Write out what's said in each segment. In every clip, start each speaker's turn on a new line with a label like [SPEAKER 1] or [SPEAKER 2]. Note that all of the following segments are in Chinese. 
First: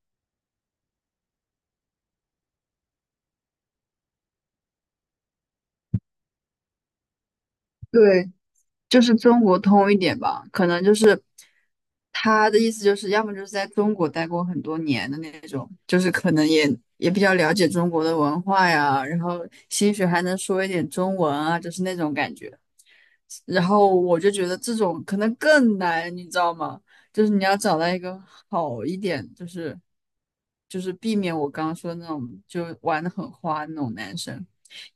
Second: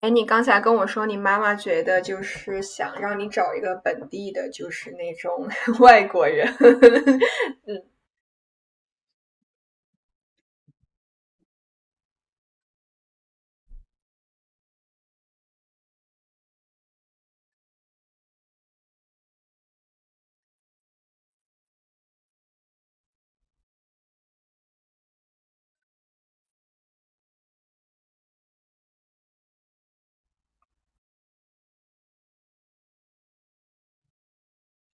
[SPEAKER 1] 哎，你刚才跟我说，你妈妈觉得就是想让你找一个本地的，就是那种 外国人。嗯，
[SPEAKER 2] 对，就是中国通一点吧，可能就是他的意思就是，要么就是在中国待过很多年的那种，就是可能也比较了解中国的文化呀，然后兴许还能说一点中文啊，就是那种感觉。然后我就觉得这种可能更难，你知道吗？就是你要找到一个好一点，就是避免我刚刚说的那种就玩的很花那种男生，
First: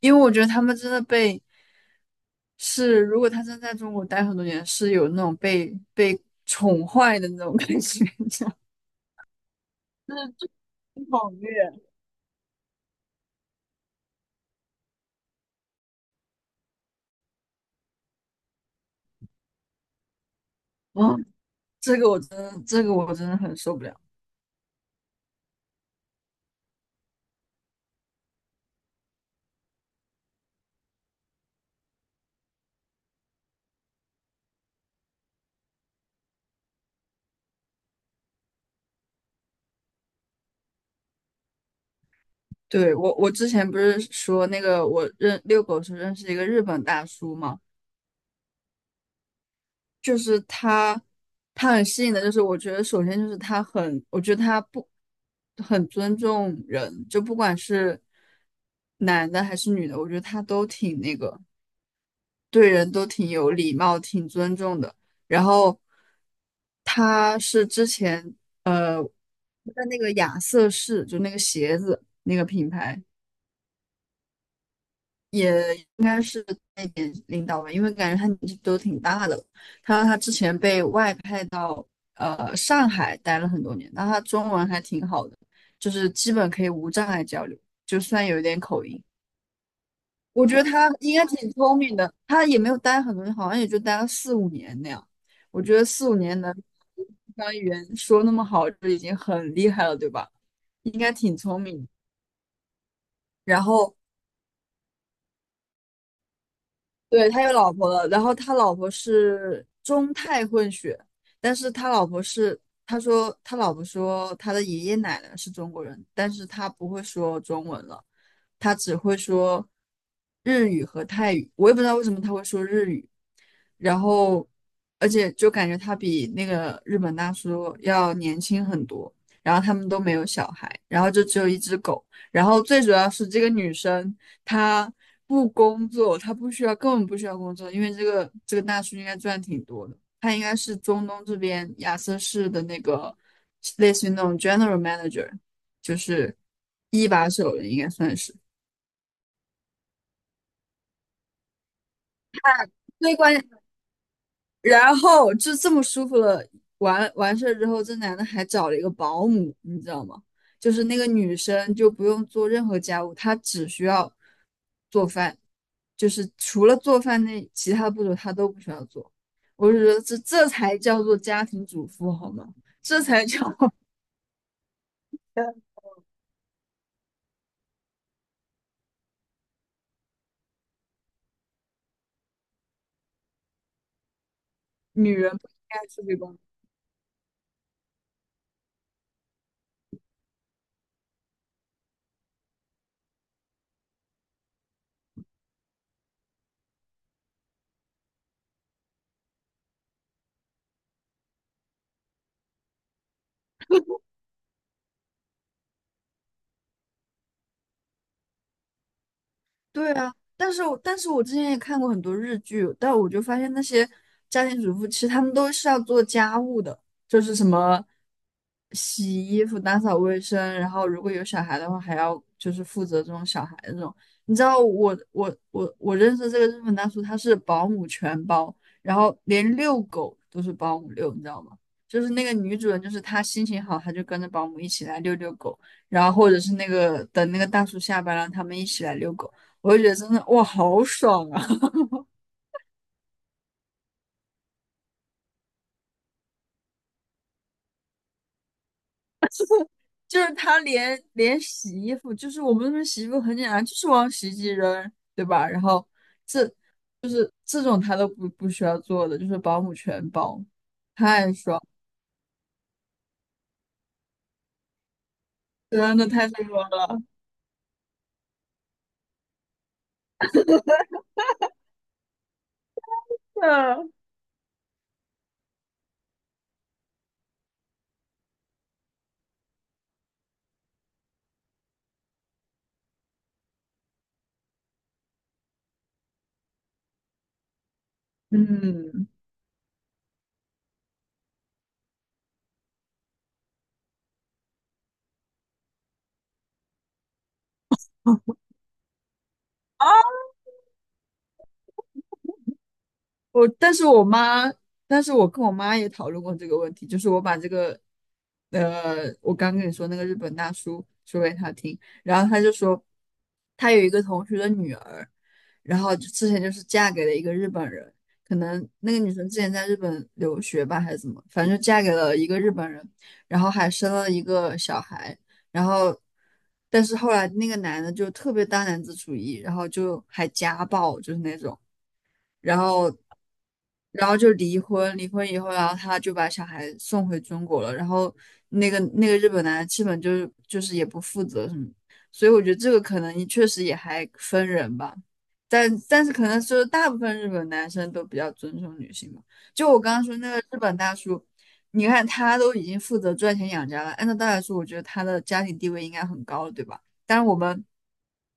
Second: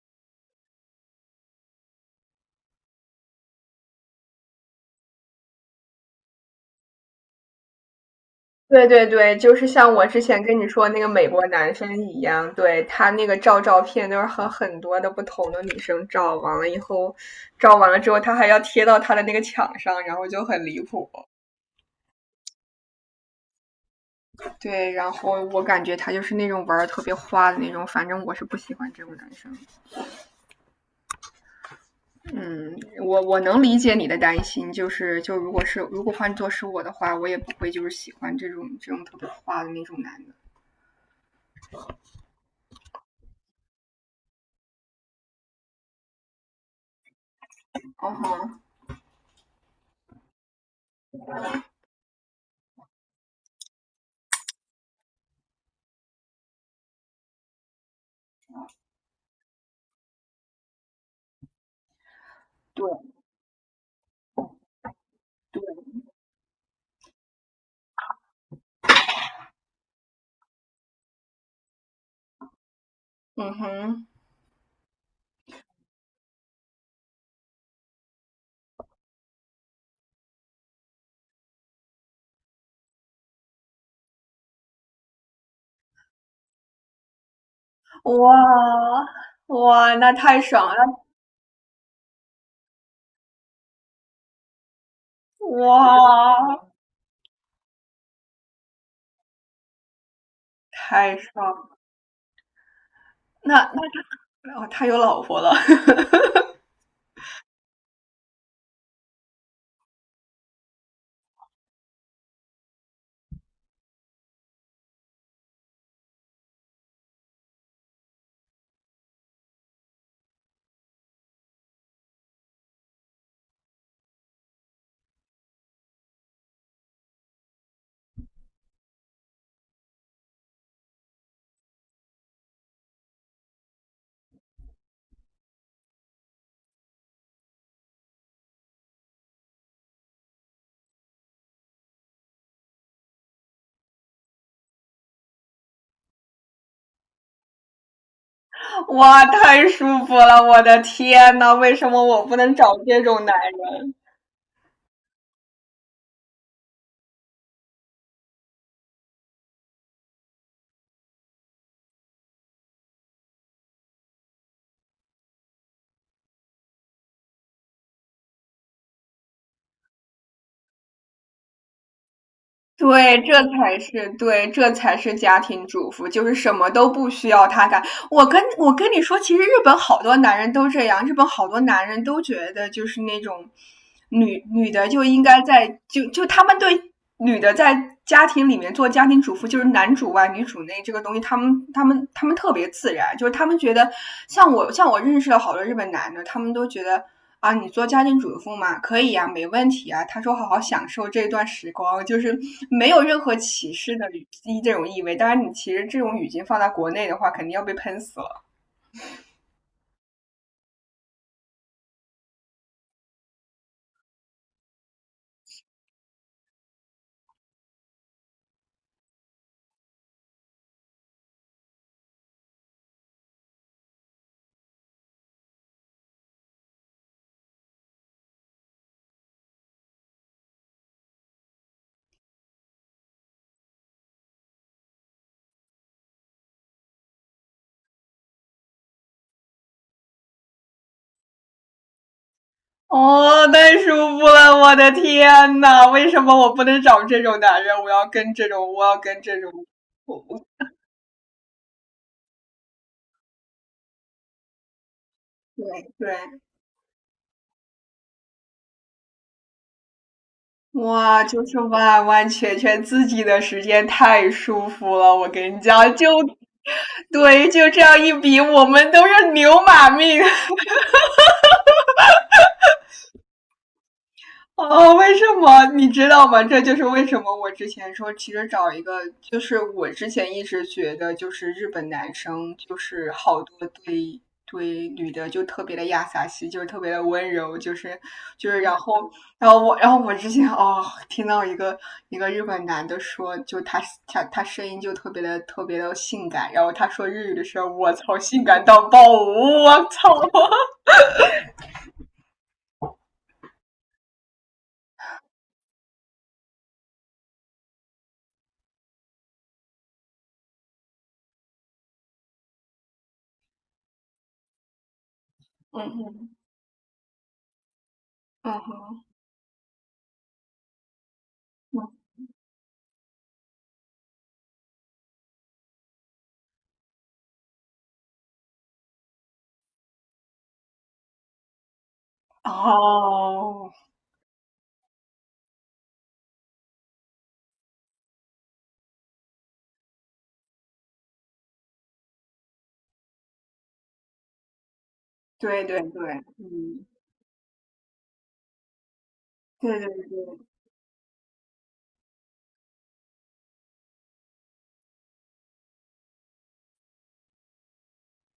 [SPEAKER 2] 因为我觉得他们真的被是，如果他真在中国待很多年，是有那种被宠坏的那种感觉，你知道吗
[SPEAKER 1] 对对对，就是像我之前跟你说那个美
[SPEAKER 2] 暴
[SPEAKER 1] 国男
[SPEAKER 2] 虐
[SPEAKER 1] 生一样，对，他那个照片都是和很多的不同的女生照，完了以后，照完了之后，他还要贴到他的那个墙上，然后就很离谱。
[SPEAKER 2] 啊，这个我真的很受不了。
[SPEAKER 1] 对，然后我感觉他就是那种玩的特别花的那种，反正我是不喜欢这种男生。嗯，我能理解你的担心，就是就如果是如果换做是我的话，我也不会就是喜欢这种特别花的那种男的。
[SPEAKER 2] 对，我之前不是说那个我认遛狗时候认识一个日本大叔嘛，
[SPEAKER 1] 哦吼，
[SPEAKER 2] 就是他，他很吸引的，就是我觉得首先就是他很，我觉得他不很尊重人，就不管是男的还是女的，我觉得他都挺那个，对
[SPEAKER 1] 对，
[SPEAKER 2] 人都挺有礼貌，挺尊重的。然后他是之前在那个亚瑟士，就那个鞋子那个品牌。
[SPEAKER 1] 嗯哼，
[SPEAKER 2] 应该是那点领导吧，因为感觉他年纪都挺大的了。他说他之前被外派到上海待了很多年，那他中文还挺好的，就是基本可以无障碍交流，就算有一点
[SPEAKER 1] 哇
[SPEAKER 2] 口音。
[SPEAKER 1] 哇，那太
[SPEAKER 2] 我觉
[SPEAKER 1] 爽
[SPEAKER 2] 得他
[SPEAKER 1] 了！
[SPEAKER 2] 应该挺聪明的，他也没有待很多年，好像也就待了四五年那样。我觉得四五年能
[SPEAKER 1] 哇，
[SPEAKER 2] 把语言说那么好，就已经很厉害了，对吧？应该
[SPEAKER 1] 太
[SPEAKER 2] 挺
[SPEAKER 1] 爽
[SPEAKER 2] 聪
[SPEAKER 1] 了。
[SPEAKER 2] 明。
[SPEAKER 1] 那
[SPEAKER 2] 然
[SPEAKER 1] 那
[SPEAKER 2] 后
[SPEAKER 1] 他哦，他有老婆了，
[SPEAKER 2] 对，他有老婆了，然后他老婆是中泰混血，但是他老婆是，他说他老婆说他的爷爷奶奶是中国人，但是他不会说中文了，他只会说日语和泰语，我也不知道为什么他会说日语，然后而且就感觉他比那个日本大叔要年轻很多。然后他们都没有小孩，然后就只有一只狗。然后最主要是这个女生她不工作，她不需要，根本不需要工作，因为这个大叔应该赚挺多的。他应该是中东这边亚瑟士的那个类似于那种 general manager,就是一把手了，应该算是。
[SPEAKER 1] 哇，太舒服了！我的天呐，为什么我不能找这
[SPEAKER 2] 最
[SPEAKER 1] 种男。
[SPEAKER 2] 关然后就这么舒服了，完完事儿之后，这男的还找了一个保姆，你知道吗？就是那个女生就不用做任何家务，她只需要做饭，就是除了做饭那其他步骤她都不需要做。我就觉得这才叫做家庭主妇好吗？这
[SPEAKER 1] 对，
[SPEAKER 2] 才
[SPEAKER 1] 这
[SPEAKER 2] 叫
[SPEAKER 1] 才是对，这才是家庭主妇，就是什么都不需要他干。我跟你说，其实日本好多男人都这样，日本好多男人都觉得就是那种女的就
[SPEAKER 2] 女
[SPEAKER 1] 应
[SPEAKER 2] 人
[SPEAKER 1] 该
[SPEAKER 2] 不应
[SPEAKER 1] 在
[SPEAKER 2] 该出
[SPEAKER 1] 就
[SPEAKER 2] 去
[SPEAKER 1] 就
[SPEAKER 2] 工作。
[SPEAKER 1] 他们对女的在家庭里面做家庭主妇，就是男主外女主内这个东西，他们特别自然，就是他们觉得像我认识了好多日本男的，他们都觉得啊，你做家庭主妇嘛，可以呀、没问题啊。他说好好享受这段时光，就是没有任何歧视的语这种意味。当然，你其实这种语境放在国内的话，肯定要被喷死了。
[SPEAKER 2] 对啊，但是我之前也看过很多日剧，但我就发现那些家庭主妇其实他们都是要做家务的，就是什么洗衣服、打扫卫生，然后如果有小孩的话，还要就是负责这种小孩这种。你知道我认识这个日本大叔，他是保姆全包，然后连遛狗都是保姆遛，你知道吗？就是那个女主人，就是她心情好，她就跟着保姆一起来遛狗，然后或者是那个等那个大叔下班了，他们一起来遛狗。我就觉得真的哇，好爽啊！
[SPEAKER 1] 哦，太舒服了，我的天呐，为什么我不能找这种男人？我要跟这种，我要跟这种，我
[SPEAKER 2] 就是
[SPEAKER 1] 我
[SPEAKER 2] 他连洗衣服，就是我们那边洗衣服很简单，就是往洗衣机扔，对吧？然后
[SPEAKER 1] 对对，
[SPEAKER 2] 这这种他都不需要做的，就是保姆全包，
[SPEAKER 1] 哇，
[SPEAKER 2] 太
[SPEAKER 1] 就是
[SPEAKER 2] 爽，
[SPEAKER 1] 完完全全自己的时间，太舒服了。我跟你讲，
[SPEAKER 2] 真
[SPEAKER 1] 就
[SPEAKER 2] 的太爽了。
[SPEAKER 1] 对，就这样一比，我们都是牛马命。
[SPEAKER 2] 嗯。
[SPEAKER 1] 哦，为什么你知道吗？这就是为什么我之前说，其实找一个，就是我之前一直觉得，就是日本男生就是好多对对女的就特别的亚萨西，就是特别的温柔，就是就是然
[SPEAKER 2] 嗯
[SPEAKER 1] 后然后我之前听到一个日本男的说，就他声音就特别的性感，然后他说日语的时候，我操，性感到爆，我操，
[SPEAKER 2] 我，但是我妈，但是我跟我妈也讨论过这个问题，就是我把这个，我刚跟你说那个日本大叔说给他听，然后他就说，他有一个同学的女儿，然
[SPEAKER 1] 嗯
[SPEAKER 2] 后就之前
[SPEAKER 1] 嗯
[SPEAKER 2] 就是嫁给了一个日本人，可
[SPEAKER 1] 嗯
[SPEAKER 2] 能那个
[SPEAKER 1] 哼，
[SPEAKER 2] 女生之前在日本留学吧，还是怎么，反正就嫁给
[SPEAKER 1] 嗯
[SPEAKER 2] 了一个日本人，然后还生了一个小孩，然后，但是后来那个男的就特别大男子主义，然后就还家暴，就是那种。然后，
[SPEAKER 1] 哦。
[SPEAKER 2] 然后就离婚，离婚以后，然后他就把小孩送回中国了，然后那个日本男的基本就是也不负责什么，所以我觉得这个可能确实也还分人吧，
[SPEAKER 1] 对
[SPEAKER 2] 但
[SPEAKER 1] 对对，
[SPEAKER 2] 但是可能就是
[SPEAKER 1] 嗯，
[SPEAKER 2] 大部分日本男生都比较尊重女性吧，就
[SPEAKER 1] 对
[SPEAKER 2] 我
[SPEAKER 1] 对
[SPEAKER 2] 刚刚说那个
[SPEAKER 1] 对，
[SPEAKER 2] 日本大叔。你看，他都已经负责赚钱养家了，按照道理说，我觉得他的家庭地位应该很高了，对吧？但是我们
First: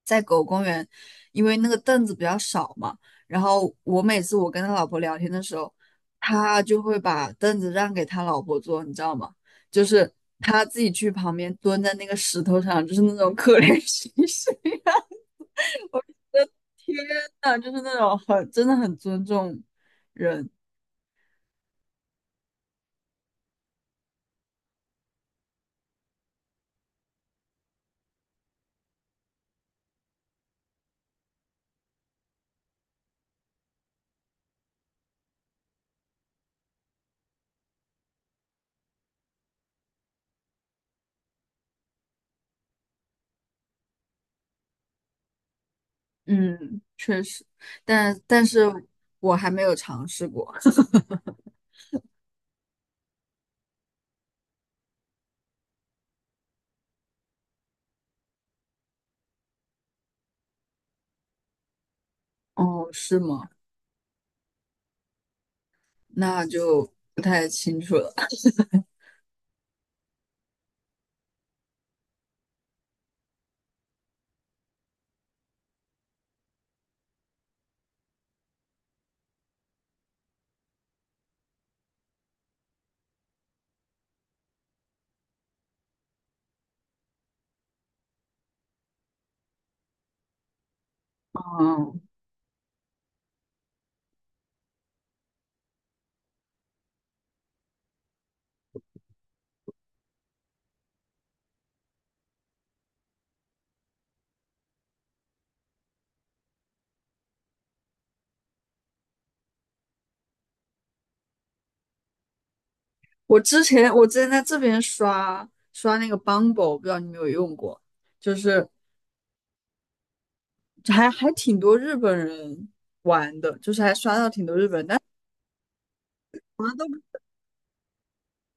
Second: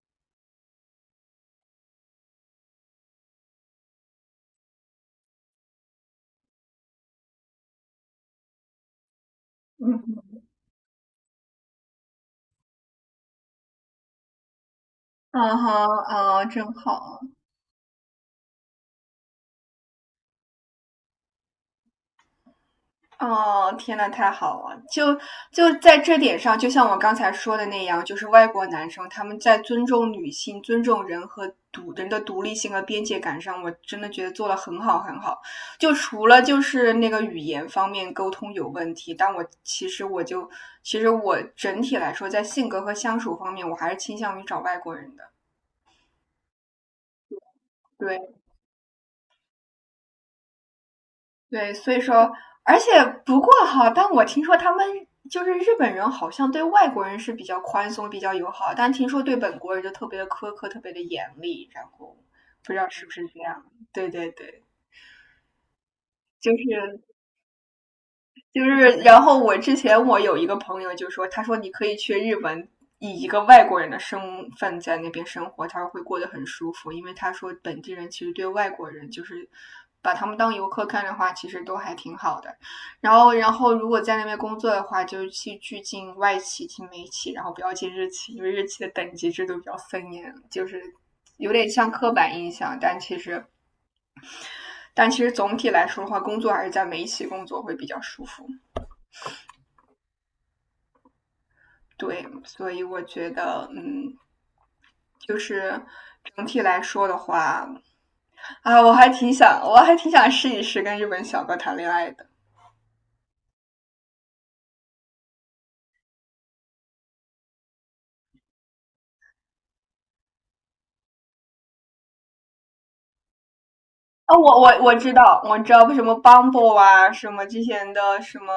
[SPEAKER 2] 在狗公园，因为那个凳子比较少嘛。然后我每次跟他老婆聊天的时候，他就会把凳子让给他老婆坐，你知道吗？就
[SPEAKER 1] 嗯
[SPEAKER 2] 是
[SPEAKER 1] 哼，
[SPEAKER 2] 他自己去旁边蹲在那个石头上，就是那种可怜兮兮。
[SPEAKER 1] 嗯哼，哦，真
[SPEAKER 2] 天
[SPEAKER 1] 好，
[SPEAKER 2] 呐，就是那种很真的很尊重，
[SPEAKER 1] 哦，天呐，太好了！就就在这点上，就像我刚才说的那样，就是外国男生他们在尊重女性、尊重人和独人的独立性和边界感上，我真的觉得做的很好很好。就除了就是那个语言方面沟通有问题，但我其实我整体来说，在性格和相处方面，我还是倾向于找外国人的。
[SPEAKER 2] 嗯，确实，但
[SPEAKER 1] 对。
[SPEAKER 2] 但是我还没有尝试过。
[SPEAKER 1] 对，所以说，而且不过哈，但我听说他们就是日本人，好像对外国人是比较宽松、比较友好，但听说对本国人就特别的苛刻、特别的严厉，然后不知道
[SPEAKER 2] 哦，
[SPEAKER 1] 是不
[SPEAKER 2] 是
[SPEAKER 1] 是这
[SPEAKER 2] 吗？
[SPEAKER 1] 样。对对对，
[SPEAKER 2] 那
[SPEAKER 1] 就
[SPEAKER 2] 就
[SPEAKER 1] 是
[SPEAKER 2] 不太清楚了。
[SPEAKER 1] 就是，然后我之前有一个朋友就说，他说你可以去日本，以一个外国人的身份在那边生活，他说会过得很舒服，因为他说本地人其实对外国人就是把他们当游客看的话，其实都还挺好的。然后，然后如果在那边工作的话，就去进外企、进美企，然后不要进日企，因为日企的等级制度比较森严，就是。有点像
[SPEAKER 2] 嗯，
[SPEAKER 1] 刻板印象，但其实，但其实总体来说的话，工作还是在美企工作会比较舒服。对，所以我觉得，嗯，就是整体来说的话，啊，我还挺想试一试跟日本小哥谈恋爱的。
[SPEAKER 2] 我之前在这边刷那个 Bumble,不知道你有没有用过，就是还挺多日本人玩的，就是还刷到
[SPEAKER 1] 啊，哦
[SPEAKER 2] 挺多
[SPEAKER 1] 我
[SPEAKER 2] 日本
[SPEAKER 1] 我
[SPEAKER 2] 人。
[SPEAKER 1] 我
[SPEAKER 2] 但
[SPEAKER 1] 知道，我知道什么 Bumble 啊，什么之前的什么，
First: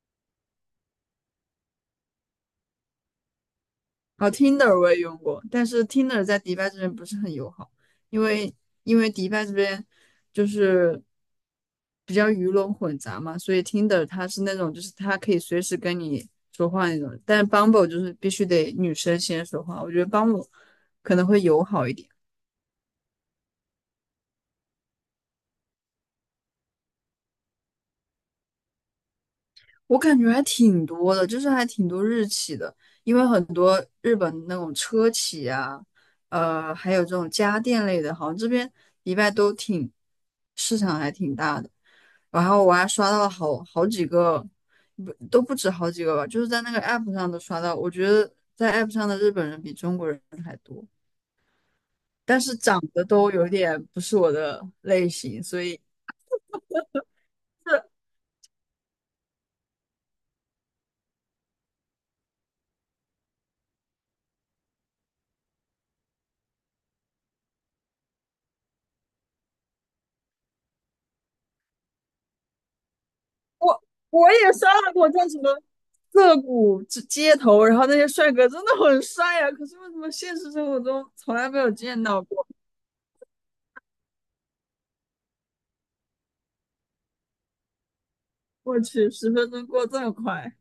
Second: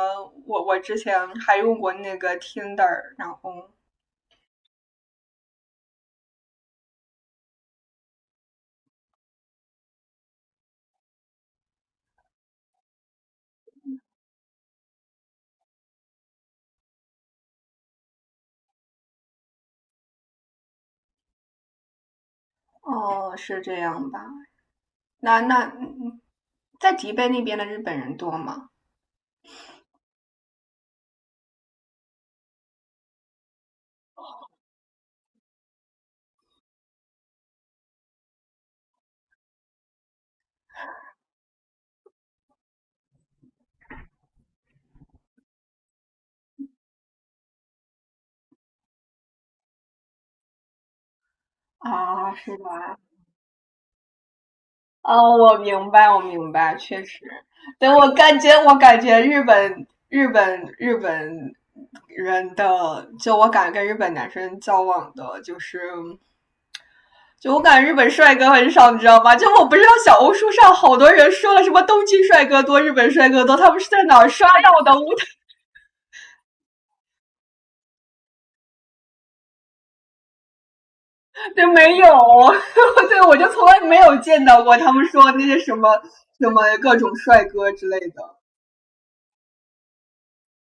[SPEAKER 1] 我之前还用过那个 Tinder，然后
[SPEAKER 2] 哦，Tinder 我也用过，但是 Tinder 在迪拜这边不是很友好，因为因为迪拜这边就是比较鱼龙混杂嘛，所以 Tinder 它是那种就是它可以随时跟你说话那种，但是 Bumble 就是必须得女生先说话，我觉得 Bumble 可能会友好一点。
[SPEAKER 1] 哦，是这样吧？那在迪拜那边的日本人多吗？
[SPEAKER 2] 我感觉还挺多的，就是还挺多日企的，因为很多日本那种车企啊，还有这种家电类的，好像这边迪拜都挺市场还挺大的。然后我还刷到了好几个，不都不止好几个吧，就是在那个 app 上都刷到。我觉得在 app 上的日本人比中国人还多，
[SPEAKER 1] 啊，
[SPEAKER 2] 但是
[SPEAKER 1] 是
[SPEAKER 2] 长
[SPEAKER 1] 吧？
[SPEAKER 2] 得都有点不是我的类
[SPEAKER 1] 哦，
[SPEAKER 2] 型，
[SPEAKER 1] 我
[SPEAKER 2] 所以。
[SPEAKER 1] 明白，我明白，确实。对，我感觉日本人的，就我感觉跟日本男生交往的，就是就我感觉日本帅哥很少，你知道吗？就我不知道小红书上好多人说了什么东京帅哥多、日本帅哥多，他们是在哪儿
[SPEAKER 2] 我也
[SPEAKER 1] 刷
[SPEAKER 2] 刷
[SPEAKER 1] 到的？
[SPEAKER 2] 到
[SPEAKER 1] 我
[SPEAKER 2] 过叫什么涩谷之街头，然后那些帅哥真的很帅呀、可是为什么现实生活中从来没
[SPEAKER 1] 对
[SPEAKER 2] 有
[SPEAKER 1] 没
[SPEAKER 2] 见
[SPEAKER 1] 有，
[SPEAKER 2] 到过？
[SPEAKER 1] 对我就从来没有见到过他们说那些什么各种帅哥之类的。
[SPEAKER 2] 我去，十分钟过这么快。